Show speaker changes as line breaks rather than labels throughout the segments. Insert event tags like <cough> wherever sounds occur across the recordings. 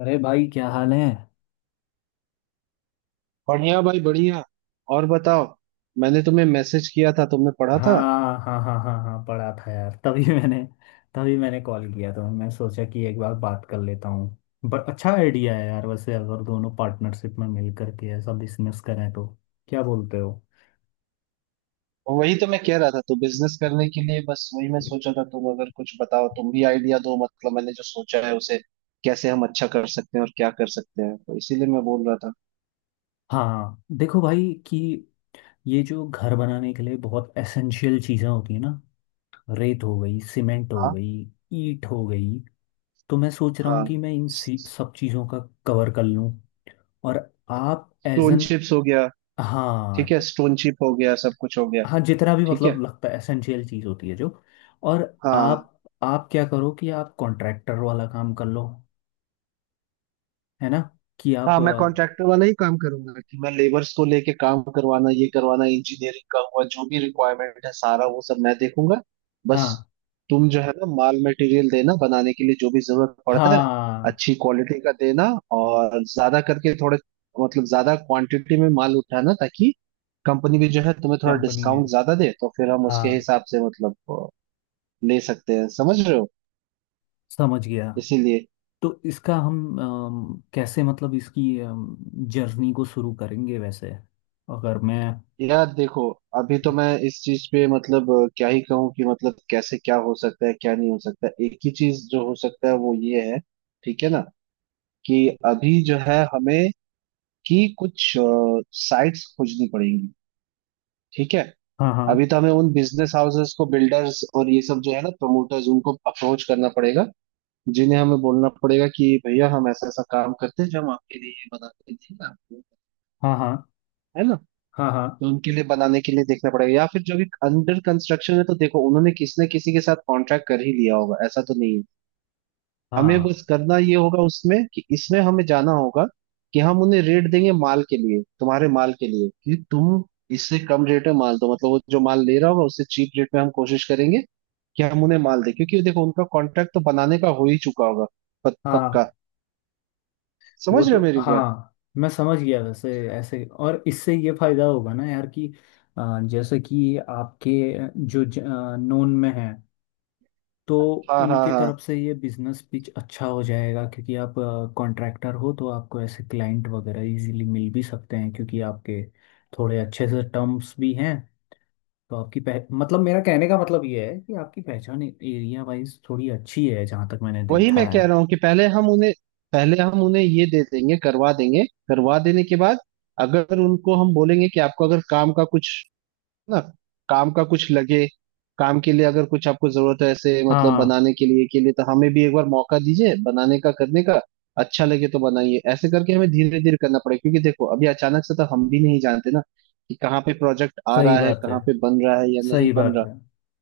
अरे भाई क्या हाल है।
बढ़िया भाई, बढ़िया। और बताओ। मैंने तुम्हें मैसेज किया था, तुमने पढ़ा
हाँ
था?
हाँ हाँ हाँ हाँ पढ़ा था यार। तभी मैंने कॉल किया था। मैं सोचा कि एक बार बात कर लेता हूँ, बट अच्छा आइडिया है यार वैसे। अगर दोनों पार्टनरशिप में मिल करके ऐसा बिजनेस करें तो क्या बोलते हो।
और वही तो मैं कह रहा था। तो बिजनेस करने के लिए बस वही मैं सोचा था। तुम अगर कुछ बताओ, तुम भी आइडिया दो। मतलब मैंने जो सोचा है उसे कैसे हम अच्छा कर सकते हैं और क्या कर सकते हैं, तो इसीलिए मैं बोल रहा था।
हाँ देखो भाई कि ये जो घर बनाने के लिए बहुत एसेंशियल चीज़ें होती है ना, रेत हो गई, सीमेंट हो
हाँ
गई, ईंट हो गई। तो मैं सोच रहा हूँ
हाँ।
कि मैं इन सब चीज़ों का कवर कर लूँ। और आप एज
स्टोन
एन।
चिप्स हो गया। ठीक
हाँ।
है, स्टोन चिप हो गया, सब कुछ हो गया।
हाँ जितना भी
ठीक
मतलब
है।
लगता है एसेंशियल चीज होती है जो। और आप
हाँ
आप क्या करो कि आप कॉन्ट्रैक्टर वाला काम कर लो, है ना। कि
हाँ।
आप
मैं कॉन्ट्रैक्टर वाला ही काम करूंगा, कि मैं लेबर्स को लेके काम करवाना, ये करवाना, इंजीनियरिंग का हुआ, जो भी रिक्वायरमेंट है सारा वो सब मैं देखूंगा। बस।
हाँ।
तुम जो है ना, माल मटेरियल देना बनाने के लिए, जो भी जरूरत पड़ता है,
हाँ
अच्छी क्वालिटी का देना। और ज्यादा करके थोड़े, मतलब ज्यादा क्वांटिटी में माल उठाना, ताकि कंपनी भी जो है तुम्हें थोड़ा
कंपनी में।
डिस्काउंट ज्यादा दे, तो फिर हम उसके
हाँ
हिसाब से मतलब ले सकते हैं। समझ रहे हो?
समझ गया।
इसीलिए।
तो इसका हम कैसे मतलब इसकी जर्नी को शुरू करेंगे वैसे, अगर मैं।
यार देखो, अभी तो मैं इस चीज पे मतलब क्या ही कहूँ कि मतलब कैसे क्या हो सकता है क्या नहीं हो सकता है। एक ही चीज जो हो सकता है वो ये है। ठीक है ना? कि अभी जो है हमें, कि कुछ साइट्स खोजनी पड़ेंगी। ठीक है।
हाँ
अभी
हाँ
तो हमें उन बिजनेस हाउसेस को, बिल्डर्स और ये सब जो है ना, प्रमोटर्स उनको अप्रोच करना पड़ेगा। जिन्हें हमें बोलना पड़ेगा कि भैया हम ऐसा ऐसा काम करते हैं जो हम आपके लिए ये बनाते हैं। ठीक है?
हाँ हाँ
है ना?
हाँ हाँ
तो उनके लिए बनाने के लिए देखना पड़ेगा। या फिर जो भी अंडर कंस्ट्रक्शन है, तो देखो उन्होंने किसी न किसी के साथ कॉन्ट्रैक्ट कर ही लिया होगा, ऐसा तो नहीं है। हमें बस करना ये होगा उसमें कि इसमें हमें जाना होगा कि हम उन्हें रेट देंगे माल के लिए, तुम्हारे माल के लिए, कि तुम इससे कम रेट में माल दो। मतलब वो जो माल ले रहा होगा उससे चीप रेट में हम कोशिश करेंगे कि हम उन्हें माल दें, क्योंकि देखो उनका कॉन्ट्रैक्ट तो बनाने का हो ही चुका होगा
हाँ
पक्का।
हाँ वो
समझ रहे हो
तो
मेरी बात?
हाँ मैं समझ गया वैसे ऐसे। और इससे ये फायदा होगा ना यार कि जैसे कि आपके जो नोन में है, तो
हाँ हाँ
उनकी
हाँ।
तरफ से ये बिजनेस पिच अच्छा हो जाएगा क्योंकि आप कॉन्ट्रैक्टर हो, तो आपको ऐसे क्लाइंट वगैरह इजीली मिल भी सकते हैं क्योंकि आपके थोड़े अच्छे से टर्म्स भी हैं। तो आपकी पह मतलब मेरा कहने का मतलब ये है कि आपकी पहचान एरिया वाइज थोड़ी अच्छी है, जहाँ तक मैंने
वही
देखा
मैं कह
है।
रहा हूँ कि पहले हम उन्हें ये दे देंगे, करवा देंगे। करवा देने के बाद अगर उनको हम बोलेंगे कि आपको अगर ना काम का कुछ लगे, काम के लिए अगर कुछ आपको जरूरत है ऐसे, मतलब
हाँ
बनाने के लिए के लिए, तो हमें भी एक बार मौका दीजिए बनाने का, करने का। अच्छा लगे तो बनाइए। ऐसे करके हमें धीरे धीरे करना पड़ेगा, क्योंकि देखो अभी अचानक से तो हम भी नहीं जानते ना कि कहाँ पे प्रोजेक्ट आ
सही
रहा है,
बात है,
कहाँ पे बन रहा है या नहीं
सही
बन
बात
रहा।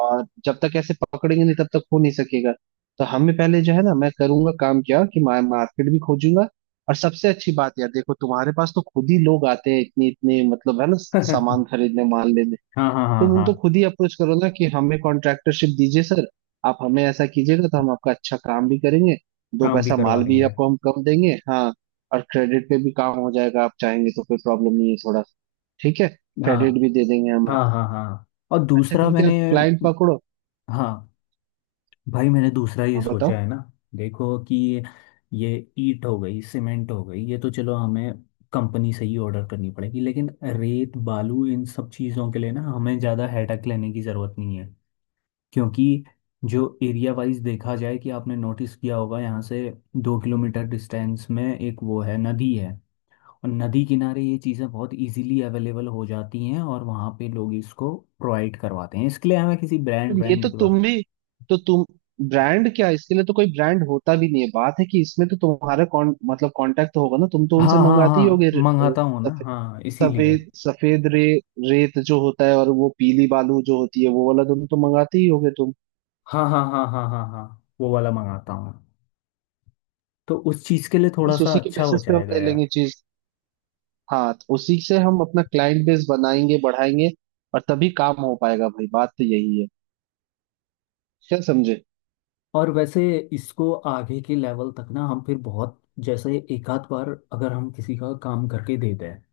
और जब तक ऐसे पकड़ेंगे नहीं, तब तक हो नहीं सकेगा। तो हमें पहले जो है ना, मैं करूंगा काम क्या कि मैं मार्केट भी खोजूंगा। और सबसे अच्छी बात यार देखो, तुम्हारे पास तो खुद ही लोग आते हैं इतने इतने, मतलब है ना,
है। <laughs>
सामान खरीदने, माल लेने।
हाँ हाँ हाँ
तुम
हाँ
उनको खुद ही अप्रोच करो ना कि हमें कॉन्ट्रैक्टरशिप दीजिए सर। आप हमें ऐसा कीजिएगा तो हम आपका अच्छा काम भी करेंगे, दो
काम भी
पैसा
करवा
माल भी
देंगे।
आपको हम कम देंगे, हाँ। और क्रेडिट पे भी काम हो जाएगा, आप चाहेंगे तो कोई प्रॉब्लम नहीं है थोड़ा। ठीक है।
हाँ
क्रेडिट भी दे देंगे हम
हाँ
आपको।
हाँ हाँ और
ऐसा
दूसरा
करके आप
मैंने।
क्लाइंट पकड़ो।
हाँ भाई मैंने दूसरा ये
हाँ बताओ।
सोचा है ना। देखो कि ये ईट हो गई, सीमेंट हो गई, ये तो चलो हमें कंपनी से ही ऑर्डर करनी पड़ेगी। लेकिन रेत बालू इन सब चीज़ों के लिए ना हमें ज़्यादा हेडक लेने की ज़रूरत नहीं है। क्योंकि जो एरिया वाइज देखा जाए, कि आपने नोटिस किया होगा यहाँ से 2 किलोमीटर डिस्टेंस में एक वो है, नदी है। और नदी किनारे ये चीज़ें बहुत इजीली अवेलेबल हो जाती हैं और वहाँ पे लोग इसको प्रोवाइड करवाते हैं। इसके लिए हमें किसी ब्रांड
पर ये तो
ब्रांड के
तुम
बारे।
भी, तो तुम ब्रांड क्या, इसके लिए तो कोई ब्रांड होता भी नहीं है। बात है कि इसमें तो तुम्हारा कौन, मतलब कांटेक्ट होगा ना, तुम तो उनसे
हाँ हाँ
मंगाते ही
हाँ
होगे।
मंगाता हूँ ना,
सफे-
हाँ इसीलिए।
सफेद सफेद रे रेत जो होता है, और वो पीली बालू जो होती है, वो वाला तुम तो मंगाते ही होगे तुम।
हाँ हाँ हाँ हाँ हाँ हाँ वो वाला मंगाता हूँ। तो उस चीज़ के लिए थोड़ा
बस
सा
उसी के
अच्छा हो
बेसिस पे हम
जाएगा
ले
यार।
लेंगे चीज। हाँ, तो उसी से हम अपना क्लाइंट बेस बनाएंगे, बढ़ाएंगे। और तभी काम हो पाएगा भाई, बात तो यही है। क्या समझे?
और वैसे इसको आगे के लेवल तक ना हम फिर बहुत, जैसे एक आध बार अगर हम किसी का काम करके देते हैं,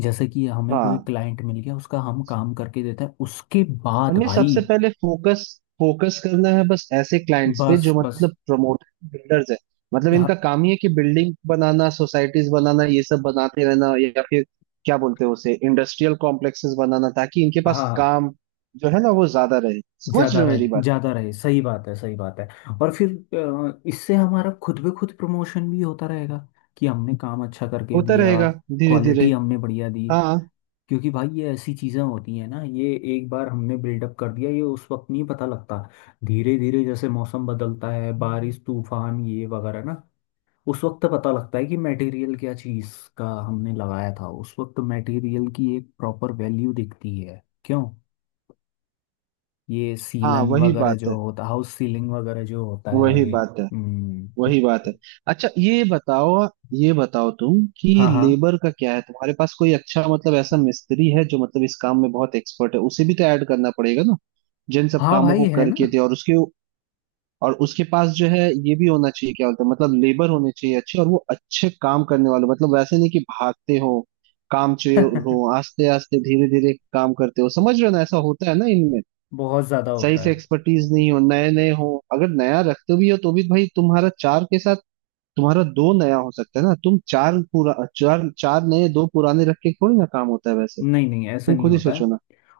जैसे कि हमें कोई
हाँ।
क्लाइंट मिल गया, उसका हम काम करके देते हैं, उसके बाद
हमें
भाई।
सबसे पहले फोकस फोकस करना है बस ऐसे क्लाइंट्स पे जो
बस बस।
मतलब प्रमोटर, बिल्डर्स है। मतलब
हाँ,
इनका काम ही है कि बिल्डिंग बनाना, सोसाइटीज बनाना, ये सब बनाते रहना। या फिर क्या बोलते हैं उसे, इंडस्ट्रियल कॉम्प्लेक्सेस बनाना, ताकि इनके पास
हाँ
काम जो है ना वो ज्यादा रहे। समझ
ज्यादा
रहे हो
रहे,
मेरी बात?
ज्यादा रहे। सही बात है, सही बात है। और फिर इससे हमारा खुद ब खुद प्रमोशन भी होता रहेगा कि हमने काम अच्छा करके
होता
दिया,
रहेगा, धीरे धीरे।
क्वालिटी हमने बढ़िया दी।
हाँ
क्योंकि भाई ये ऐसी चीज़ें होती हैं ना ये, एक बार हमने बिल्डअप कर दिया ये उस वक्त नहीं पता लगता। धीरे धीरे जैसे मौसम बदलता है, बारिश तूफान ये वगैरह ना, उस वक्त पता लगता है कि मटेरियल क्या चीज़ का हमने लगाया था। उस वक्त मटेरियल की एक प्रॉपर वैल्यू दिखती है, क्यों। ये
हाँ।
सीलन
वही
वगैरह
बात है,
जो होता, हाउस सीलिंग वगैरह जो होता है
वही
ये।
बात है,
हम्म।
वही बात है। अच्छा ये बताओ, ये बताओ तुम कि
हाँ हाँ
लेबर का क्या है? तुम्हारे पास कोई अच्छा, मतलब ऐसा मिस्त्री है जो मतलब इस काम में बहुत एक्सपर्ट है? उसे भी तो ऐड करना पड़ेगा ना, जिन सब
हाँ
कामों
भाई
को
है
करके
ना।
दे। और उसके पास जो है, ये भी होना चाहिए, क्या बोलते हैं, मतलब लेबर होने चाहिए अच्छे, और वो अच्छे काम करने वाले। मतलब वैसे नहीं कि भागते हो, काम चोर हो,
<laughs>
आस्ते आस्ते धीरे धीरे काम करते हो। समझ रहे हो ना, ऐसा होता है ना इनमें,
बहुत ज्यादा
सही
होता
से
है।
एक्सपर्टीज नहीं हो, नए नए हो। अगर नया रखते भी हो, तो भी भाई तुम्हारा चार के साथ तुम्हारा दो नया हो सकता है ना, तुम चार पूरा, चार चार नए दो पुराने रख के थोड़ी ना काम होता है वैसे।
नहीं नहीं, ऐसा
तुम
नहीं
खुद ही
होता है।
सोचो ना।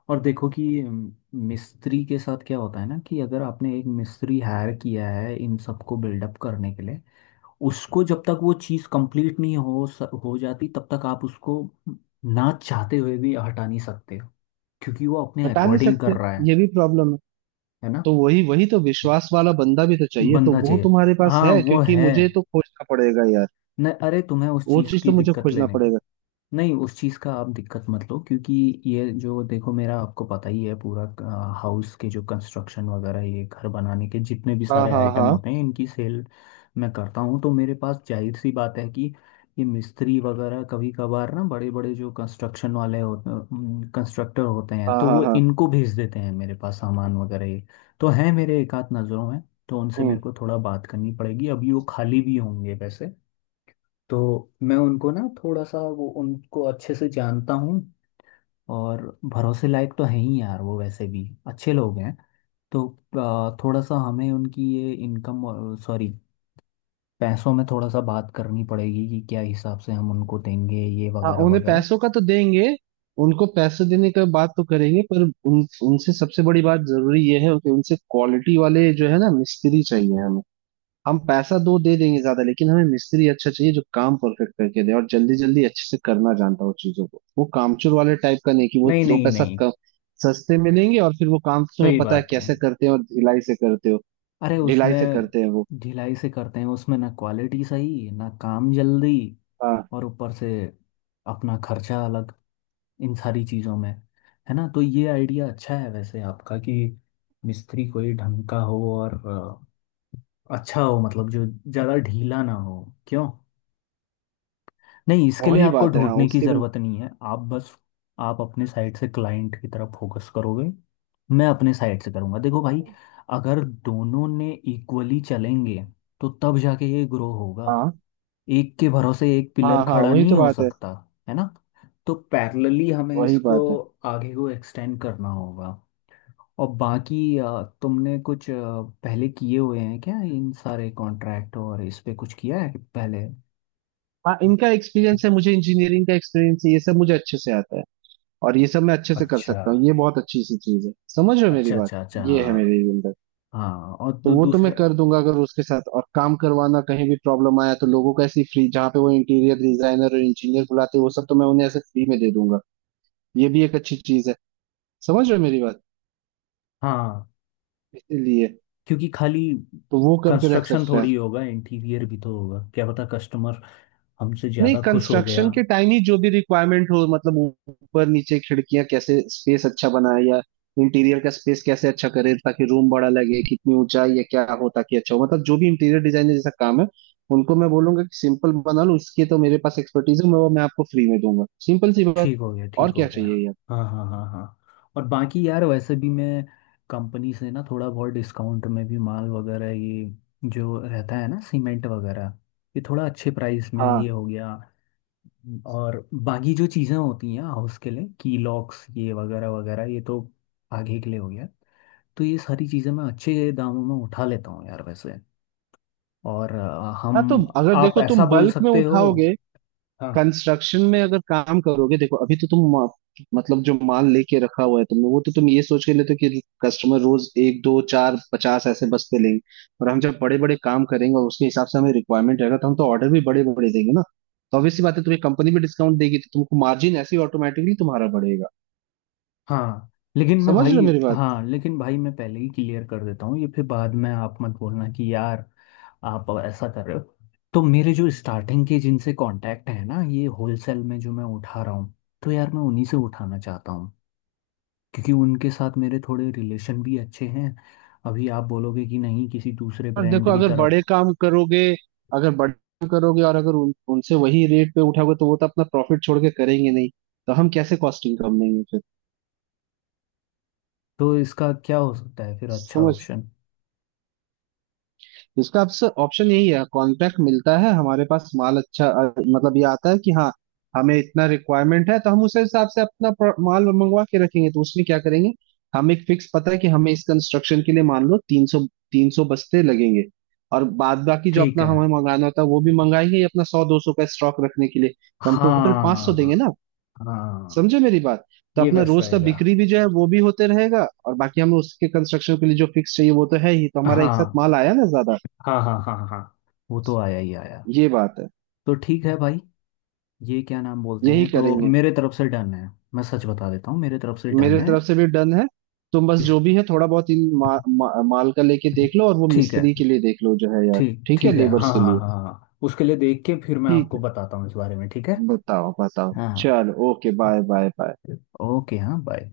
और देखो कि मिस्त्री के साथ क्या होता है ना कि अगर आपने एक मिस्त्री हायर किया है इन सबको बिल्डअप करने के लिए, उसको जब तक वो चीज़ कंप्लीट नहीं हो जाती, तब तक आप उसको ना चाहते हुए भी हटा नहीं सकते हो, क्योंकि वो अपने
हटा नहीं
अकॉर्डिंग कर
सकते।
रहा है
ये भी प्रॉब्लम है।
है ना।
तो वही वही तो विश्वास वाला बंदा भी तो चाहिए। तो
बंदा
वो
चाहिए।
तुम्हारे पास
हाँ
है,
वो
क्योंकि
है।
मुझे तो खोजना पड़ेगा यार।
न अरे तुम्हें उस
वो
चीज़
चीज
की
तो मुझे
दिक्कत
खोजना
लेने।
पड़ेगा।
नहीं, उस चीज़ का आप दिक्कत मत लो क्योंकि ये जो देखो, मेरा आपको पता ही है पूरा, हाउस के जो कंस्ट्रक्शन वगैरह ये घर बनाने के जितने भी
हाँ
सारे
हाँ
आइटम
हाँ
होते हैं इनकी सेल मैं करता हूँ। तो मेरे पास जाहिर सी बात है कि ये मिस्त्री वगैरह कभी कभार ना, बड़े बड़े जो कंस्ट्रक्शन वाले होते कंस्ट्रक्टर होते हैं,
हाँ
तो
हाँ
वो
हाँ।
इनको भेज देते हैं मेरे पास सामान वगैरह ये। तो हैं मेरे एक आध नज़रों में। तो उनसे मेरे
हम्म।
को थोड़ा बात करनी पड़ेगी, अभी वो खाली भी होंगे वैसे। तो मैं उनको ना थोड़ा सा वो, उनको अच्छे से जानता हूँ। और भरोसे लायक तो है ही यार वो, वैसे भी अच्छे लोग हैं। तो थोड़ा सा हमें उनकी ये इनकम, सॉरी पैसों में थोड़ा सा बात करनी पड़ेगी कि क्या हिसाब से हम उनको देंगे, ये
हाँ,
वगैरह
उन्हें
वगैरह।
पैसों का तो देंगे। उनको पैसे देने का बात तो करेंगे, पर उन उनसे सबसे बड़ी बात जरूरी ये है कि उनसे क्वालिटी वाले जो है ना, मिस्त्री चाहिए हमें। हम पैसा दो दे देंगे ज्यादा, लेकिन हमें मिस्त्री अच्छा चाहिए जो काम परफेक्ट करके दे और जल्दी जल्दी अच्छे से करना जानता हो चीजों को, वो कामचोर वाले टाइप का नहीं कि वो
नहीं
दो
नहीं
पैसा
नहीं।
कम सस्ते में लेंगे और फिर वो काम तो तुम्हें
सही
पता है
बात है।
कैसे करते हैं और ढिलाई से करते हो।
अरे
ढिलाई
उसमें
से करते हैं वो।
ढिलाई से करते हैं, उसमें ना क्वालिटी सही ना काम जल्दी।
हाँ
और ऊपर से अपना खर्चा अलग इन सारी चीज़ों में, है ना। तो ये आइडिया अच्छा है वैसे आपका कि मिस्त्री कोई ढंग का हो और अच्छा हो, मतलब जो ज़्यादा ढीला ना हो, क्यों। नहीं इसके लिए
वही
आपको
बात है। हाँ
ढूंढने की
उसके भी।
ज़रूरत नहीं है। आप बस आप अपने साइड से क्लाइंट की तरफ फोकस करोगे, मैं अपने साइड से करूँगा। देखो भाई अगर दोनों ने इक्वली चलेंगे तो तब जाके ये ग्रो होगा।
हाँ
एक के भरोसे एक पिलर
हाँ हाँ
खड़ा
वही
नहीं
तो
हो
बात है,
सकता, है ना। तो पैरेलली हमें
वही
इसको
बात है।
आगे को एक्सटेंड करना होगा। और बाकी तुमने कुछ पहले किए हुए हैं क्या इन सारे कॉन्ट्रैक्ट और इस पे कुछ किया है पहले।
हाँ इनका एक्सपीरियंस है, मुझे इंजीनियरिंग का एक्सपीरियंस है, ये सब मुझे अच्छे से आता है, और ये सब मैं अच्छे से कर
अच्छा,
सकता हूँ। ये बहुत अच्छी सी चीज है। समझ रहे हो मेरी
अच्छा
बात?
अच्छा अच्छा,
ये है
हाँ।
मेरी।
हाँ और
तो वो तो मैं
दूसरा।
कर दूंगा। अगर उसके साथ और काम करवाना कहीं भी प्रॉब्लम आया, तो लोगों का ऐसी फ्री जहाँ पे वो इंटीरियर डिजाइनर और इंजीनियर बुलाते हैं, वो सब तो मैं उन्हें ऐसे फ्री में दे दूंगा। ये भी एक अच्छी चीज है। समझ रहे हो मेरी बात?
हाँ
इसीलिए।
क्योंकि खाली
तो वो करके रख
कंस्ट्रक्शन
सकता है।
थोड़ी होगा, इंटीरियर भी तो होगा। क्या पता कस्टमर हमसे
नहीं,
ज़्यादा खुश हो
कंस्ट्रक्शन
गया।
के टाइम ही जो भी रिक्वायरमेंट हो, मतलब ऊपर नीचे खिड़कियां, कैसे स्पेस अच्छा बनाए, या इंटीरियर का स्पेस कैसे अच्छा करे ताकि रूम बड़ा लगे, कितनी ऊंचाई या क्या हो ताकि अच्छा हो, मतलब जो भी इंटीरियर डिजाइनर जैसा काम है, उनको मैं बोलूंगा कि सिंपल बना लो। उसकी तो मेरे पास एक्सपर्टीज है, मैं वो मैं आपको फ्री में दूंगा, सिंपल सी बात।
ठीक हो गया, ठीक
और
हो
क्या
गया।
चाहिए यार?
हाँ हाँ हाँ हाँ। और बाकी यार वैसे भी मैं कंपनी से ना थोड़ा बहुत डिस्काउंट में भी माल वगैरह ये जो रहता है ना, सीमेंट वगैरह ये थोड़ा अच्छे प्राइस में ये
हाँ
हो गया। और बाकी जो चीज़ें होती हैं हाउस के लिए की लॉक्स ये वगैरह वगैरह, ये तो आगे के लिए हो गया। तो ये सारी चीज़ें मैं अच्छे दामों में उठा लेता हूँ यार वैसे। और
हाँ। तो
हम,
अगर
आप
देखो
ऐसा
तुम
बोल
बल्क में
सकते हो।
उठाओगे,
हाँ।
कंस्ट्रक्शन में अगर काम करोगे, देखो अभी तो तुम मतलब जो माल लेके रखा हुआ है तुमने, वो तो तुम ये सोच के लेते हो कि कस्टमर रोज एक दो चार 50 ऐसे बस्ते लेंगे। और हम जब बड़े बड़े काम करेंगे और उसके हिसाब से हमें रिक्वायरमेंट रहेगा, तो हम तो ऑर्डर भी बड़े बड़े देंगे ना। तो ऑब्वियस सी बात है तुम्हें कंपनी भी डिस्काउंट देगी, तो तुमको मार्जिन ऐसे ही ऑटोमेटिकली तुम्हारा बढ़ेगा।
हाँ
समझ रहे हो मेरी बात?
लेकिन भाई मैं पहले ही क्लियर कर देता हूँ, ये फिर बाद में आप मत बोलना कि यार आप ऐसा कर रहे हो। तो मेरे जो स्टार्टिंग के जिनसे कांटेक्ट है ना, ये होलसेल में जो मैं उठा रहा हूँ, तो यार मैं उन्हीं से उठाना चाहता हूँ, क्योंकि उनके साथ मेरे थोड़े रिलेशन भी अच्छे हैं। अभी आप बोलोगे कि नहीं किसी दूसरे
और देखो
ब्रांड की
अगर
तरफ,
बड़े काम करोगे, अगर बड़े काम करोगे और अगर उनसे वही रेट पे उठाओगे, तो वो तो अपना प्रॉफिट छोड़ के करेंगे नहीं। तो हम कैसे कॉस्टिंग कम लेंगे फिर?
तो इसका क्या हो सकता है फिर अच्छा
समझ।
ऑप्शन।
इसका आपसे ऑप्शन यही है, कॉन्ट्रैक्ट मिलता है हमारे पास, माल अच्छा, मतलब ये आता है कि हाँ, हमें इतना रिक्वायरमेंट है तो हम उस हिसाब से अपना माल मंगवा के रखेंगे, तो उसमें क्या करेंगे, हम एक फिक्स पता है कि हमें इस कंस्ट्रक्शन के लिए मान लो तीन सौ बस्ते लगेंगे। और बाद बाकी जो
ठीक
अपना
है।
हमें मंगाना होता है वो भी मंगाएंगे, ये अपना 100 200 का स्टॉक रखने के लिए, तो हम टोटल 500 देंगे
हाँ
ना।
हाँ।
समझे मेरी बात? तो
ये
अपना
बेस्ट
रोज का
रहेगा।
बिक्री भी जो है वो भी होते रहेगा, और बाकी हमें उसके कंस्ट्रक्शन के लिए जो फिक्स चाहिए वो तो है ही, तो हमारा एक साथ
हाँ
माल आया ना ज्यादा।
हाँ हाँ हाँ हाँ हाँ। वो तो आया ही आया।
ये बात है।
तो ठीक है भाई, ये क्या नाम बोलते
यही
हैं, तो
करेंगे।
मेरे तरफ से डन है। मैं सच बता देता हूँ, मेरे तरफ से डन
मेरे
है।
तरफ से भी डन है। तुम बस
इस
जो भी है, थोड़ा बहुत इन मा, मा, माल का लेके देख लो, और वो
ठीक है,
मिस्त्री के लिए देख लो जो है यार।
ठीक
ठीक है
ठीक है।
लेबर्स
हाँ
के
हाँ
लिए।
हाँ हाँ उसके लिए देख के फिर मैं
ठीक
आपको
है।
बताता हूँ इस बारे में, ठीक है।
बताओ बताओ
हाँ हाँ,
चलो, okay bye bye bye.
Okay, हाँ बाय।